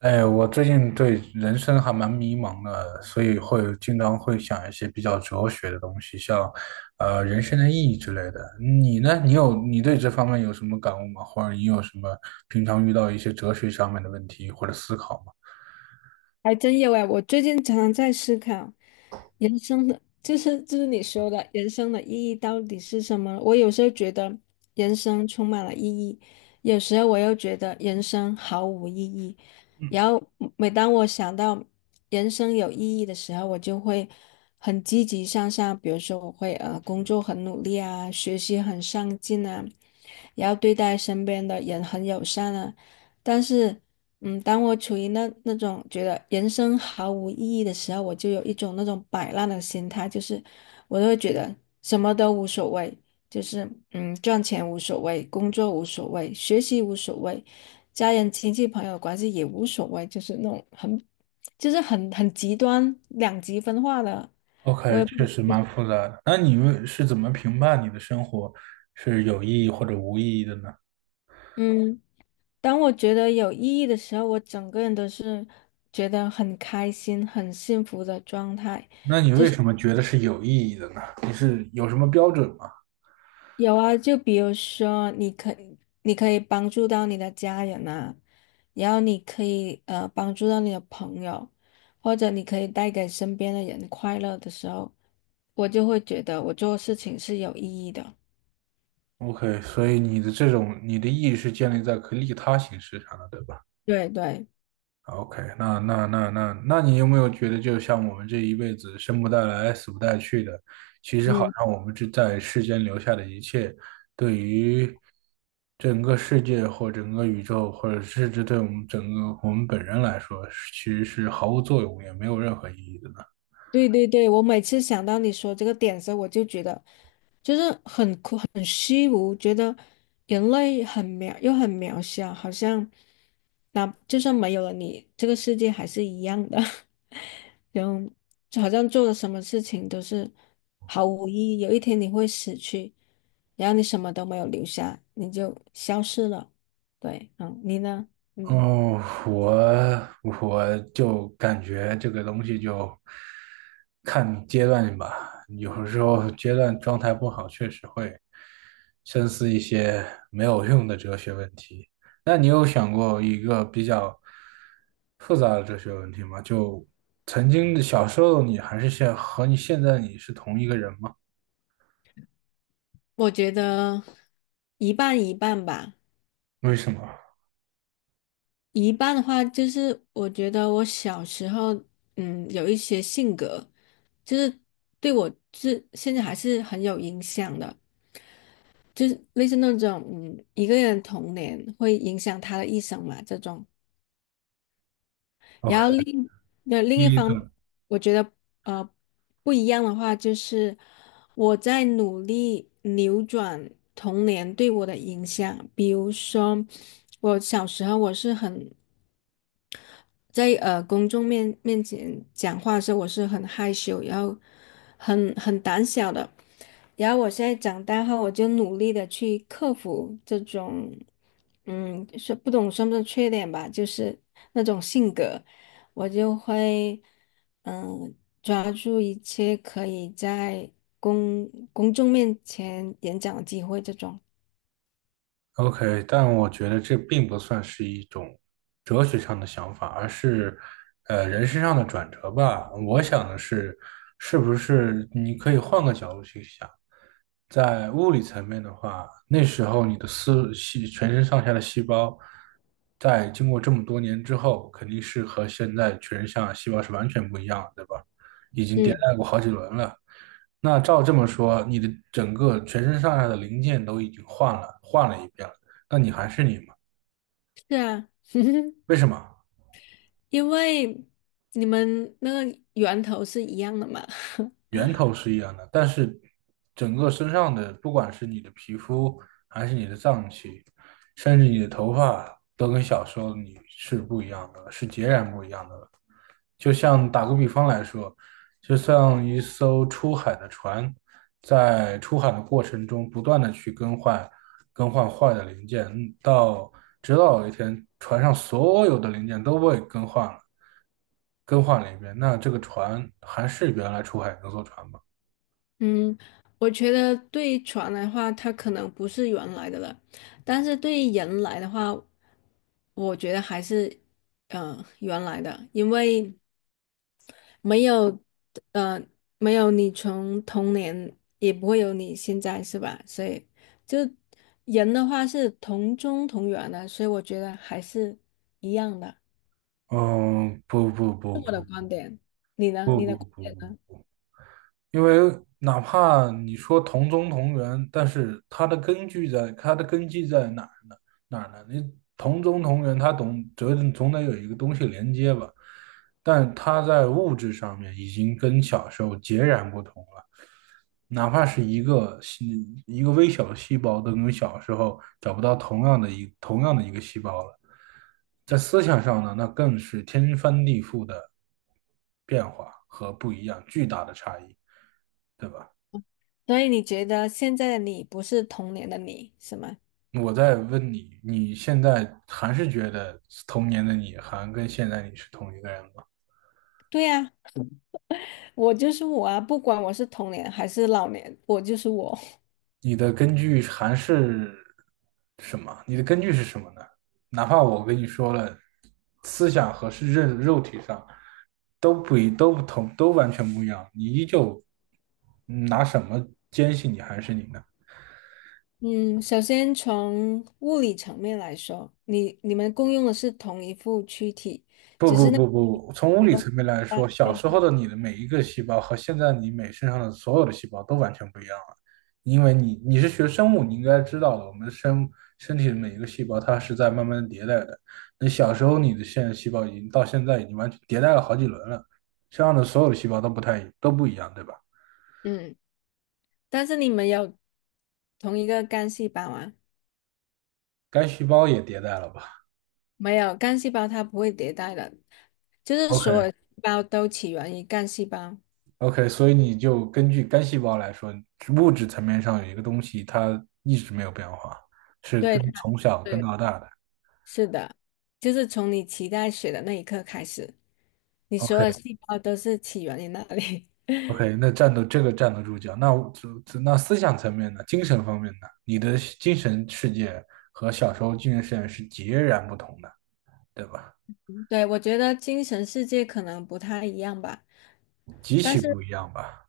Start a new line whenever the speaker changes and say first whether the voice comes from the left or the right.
right: 哎，我最近对人生还蛮迷茫的，所以经常会想一些比较哲学的东西，像人生的意义之类的。你呢？你对这方面有什么感悟吗？或者你有什么平常遇到一些哲学上面的问题或者思考吗
left: 还真有哎，我最近常常在思考人生的，就是你说的人生的意义到底是什么？我有时候觉得人生充满了意义，有时候我又觉得人生毫无意义。然后每当我想到人生有意义的时候，我就会很积极向上，比如说我会工作很努力啊，学习很上进啊，然后对待身边的人很友善啊。但是，当我处于那种觉得人生毫无意义的时候，我就有一种那种摆烂的心态，就是我就会觉得什么都无所谓，赚钱无所谓，工作无所谓，学习无所谓，家人、亲戚、朋友关系也无所谓，就是那种很，就是很极端两极分化的。
right: ？OK，确实蛮复杂的。那是怎么评判你的生活是有意义或者无意义的呢？
left: 嗯，当我觉得有意义的时候，我整个人都是觉得很开心、很幸福的状态。
right: 那你为什么觉得是有意义的呢？你是有什么标准吗？
left: 有啊，就比如说，你可以帮助到你的家人啊，然后你可以帮助到你的朋友，或者你可以带给身边的人快乐的时候，我就会觉得我做事情是有意义的。
right: OK，所以你的意义是建立在可利他形式上的，对吧
left: 对对，
right: ？OK，那你有没有觉得，就像我们这一辈子生不带来，死不带去的，其实好
left: 嗯。
right: 像我们在世间留下的一切，对于整个世界或整个宇宙，或者甚至对我们本人来说，其实是毫无作用，也没有任何意义的呢？
left: 对对对，我每次想到你说这个点的时候，我就觉得就是很苦很虚无，觉得人类很渺又很渺小，好像那就算没有了你，这个世界还是一样的，然后就好像做了什么事情都是毫无意义。有一天你会死去，然后你什么都没有留下，你就消失了。对，嗯，你呢？嗯，
right: 哦，我我就感觉这个东西就看阶段吧，有时候阶段状态不好，确实会深思一些没有用的哲学问题。那你有想过一个比较复杂的哲学问题吗？就曾经的小时候你还是现和你现在你是同一个人吗？
left: 我觉得一半一半吧。
right: 为什么
left: 一半的话，就是我觉得我小时候，嗯，有一些性格，就是对我是现在还是很有影响的，就是类似那种，嗯，一个人童年会影响他的一生嘛，这种。然后
right: ？OK，
left: 另一
right: 第一
left: 方，
right: 种。
left: 我觉得呃不一样的话，就是我在努力扭转童年对我的影响。比如说，我小时候我是很在公众面前讲话的时候，我是很害羞，然后很胆小的。然后我现在长大后，我就努力的去克服这种，嗯，说不懂算不算缺点吧，就是那种性格，我就会，嗯，抓住一切可以在公众面前演讲的机会，这种。
right: OK，但我觉得这并不算是一种哲学上的想法，而是人身上的转折吧。我想的是，是不是你可以换个角度去想，在物理层面的话，那时候你的全身上下的细胞，在经过这么多年之后，肯定是和现在全身上下细胞是完全不一样的对吧？已经迭
left: 嗯，
right: 代过好几轮了。那照这么说，你的整个全身上下的零件都已经换了，换了一遍了，那你还是你吗？
left: 是啊，
right: 为什么？
left: 因为你们那个源头是一样的嘛。
right: 源头是一样的，但是整个身上的，不管是你的皮肤，还是你的脏器，甚至你的头发，都跟小时候你是不一样的，是截然不一样的。就像打个比方来说，就像一艘出海的船，在出海的过程中，不断的去更换坏的零件，直到有一天，船上所有的零件都被更换了。更换了一遍。那这个船还是原来出海那艘船吗？
left: 嗯，我觉得对船来的话，它可能不是原来的了，但是对于人来的话，我觉得还是原来的，因为没有呃没有你从童年，也不会有你现在是吧？所以就人的话是同宗同源的，所以我觉得还是一样的。
right: 嗯，不不不不
left: 你呢？
right: 不
left: 你
right: 不
left: 的观
right: 不
left: 点呢？
right: 不，因为哪怕你说同宗同源，但是它的根基在哪儿呢？哪儿呢？你同宗同源，它总得有一个东西连接吧？但它在物质上面已经跟小时候截然不同了。哪怕是一个微小的细胞，都跟小时候找不到同样的一个细胞了。在思想上呢，那更是天翻地覆的变化和不一样，巨大的差异，对吧？
left: 所以你觉得现在的你不是童年的你，是吗？
right: 我在问你，你现在还是觉得童年的你还跟现在你是同一个人吗？
left: 对呀、我就是我啊，不管我是童年还是老年，我就是我。
right: 你的根据还是你的根据是什么呢？哪怕我跟你说了，思想和肉体上都不同，都完全不一样，你依旧拿什么坚信你还是你呢？
left: 嗯，首先从物理层面来说，你们共用的是同一副躯体，
right: 不
left: 只
right: 不
left: 是那个
right: 不不，从物
left: 不
right: 理
left: 同
right: 层面来
left: 啊
right: 说，小
left: 对
right: 时候的你的每一个细胞和现在你每身上的所有的细胞都完全不一样了，因为你是学生物，你应该知道的，我们身身体的每一个细胞它是在慢慢地迭代的。你小时候的细胞到现在已经完全迭代了好几轮了，身上的所有的细胞都不一样，对吧？
left: 嗯，但是你们有同一个干细胞啊？
right: 该细胞也迭代了吧
left: 没有，干细胞它不会迭代的，就是所
right: ？OK，
left: 有细胞都起源于干细胞。
right: OK，所以你就根据干细胞来说，物质层面上有一个东西，它一直没有变化，是
left: 对，
right: 跟
left: 它
right: 从小跟
left: 对，
right: 到大的。
left: 是的，就是从你脐带血的那一刻开始，你所有
right: OK
left: 细胞都是起源于那里。
right: OK，那站得住脚。那思想层面呢？精神方面呢？你的精神世界和小时候精神世界是截然不同的，对吧？
left: 对，我觉得精神世界可能不太一样吧，
right: 极
left: 但
right: 其
left: 是
right: 不一样吧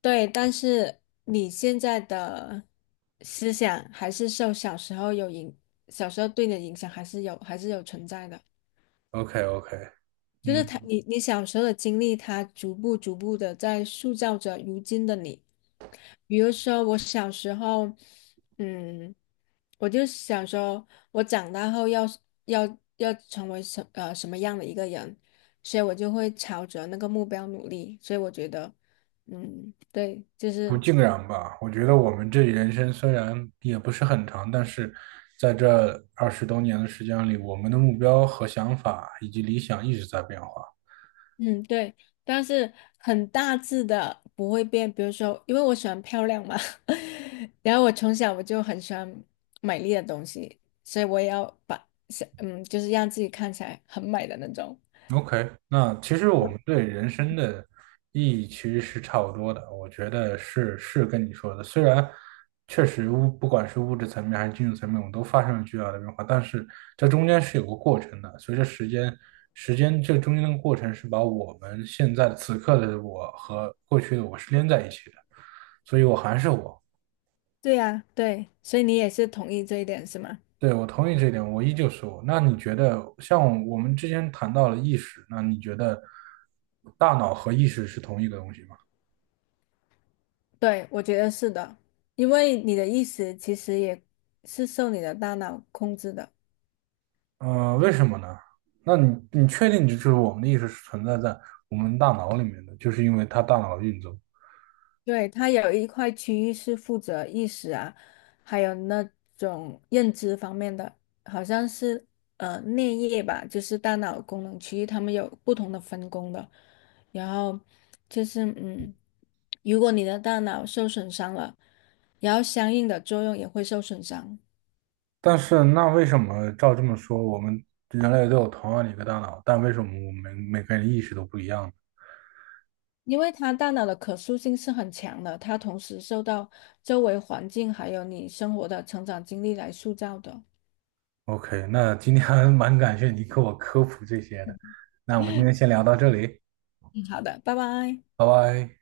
left: 对，但是你现在的思想还是受小时候有影，小时候对你的影响还是有，还是有存在的。
right: ？OK OK，
left: 就是他，
right: 嗯，
left: 你小时候的经历，他逐步逐步的在塑造着如今的你。比如说，我小时候，嗯，我就想说，我长大后要成为什么样的一个人，所以我就会朝着那个目标努力。所以我觉得，嗯，对，就
right: 不
left: 是
right: 尽然吧，我觉得我们这人生虽然也不是很长，但是在这二十多年的时间里，我们的目标和想法以及理想一直在变化。
left: 嗯，对，但是很大致的不会变。比如说，因为我喜欢漂亮嘛，然后我从小我就很喜欢美丽的东西，所以我也要把，是嗯，就是让自己看起来很美的那种。
right: OK，那其实我们对人生的意义其实是差不多的，我觉得是跟你说的。虽然确实不管是物质层面还是精神层面，我们都发生了巨大的变化，但是这中间是有个过程的。随着时间，这中间的过程是把我们现在此刻的我和过去的我是连在一起的，所以我还是我，
left: 对呀，对，所以你也是同意这一点是吗？
right: 对，我同意这一点，我依旧是我。那你觉得，像我们之前谈到了意识，那你觉得大脑和意识是同一个东西吗？
left: 对，我觉得是的，因为你的意识其实也是受你的大脑控制的。
right: 嗯，为什么呢？那你确定就是我们的意识是存在在我们大脑里面的，就是因为它大脑的运作。
left: 对，它有一块区域是负责意识啊，还有那种认知方面的，好像是颞叶吧，就是大脑功能区域，它们有不同的分工的。然后就是嗯，如果你的大脑受损伤了，然后相应的作用也会受损伤，
right: 但是那为什么照这么说，我们人类都有同样的一个大脑，但为什么我们每个人意识都不一样呢
left: 因为它大脑的可塑性是很强的，它同时受到周围环境还有你生活的成长经历来塑造的。
right: ？OK，那今天还蛮感谢你给我科普这些的。那我们今天先聊到这里，
left: 嗯好的，拜拜。
right: 拜拜。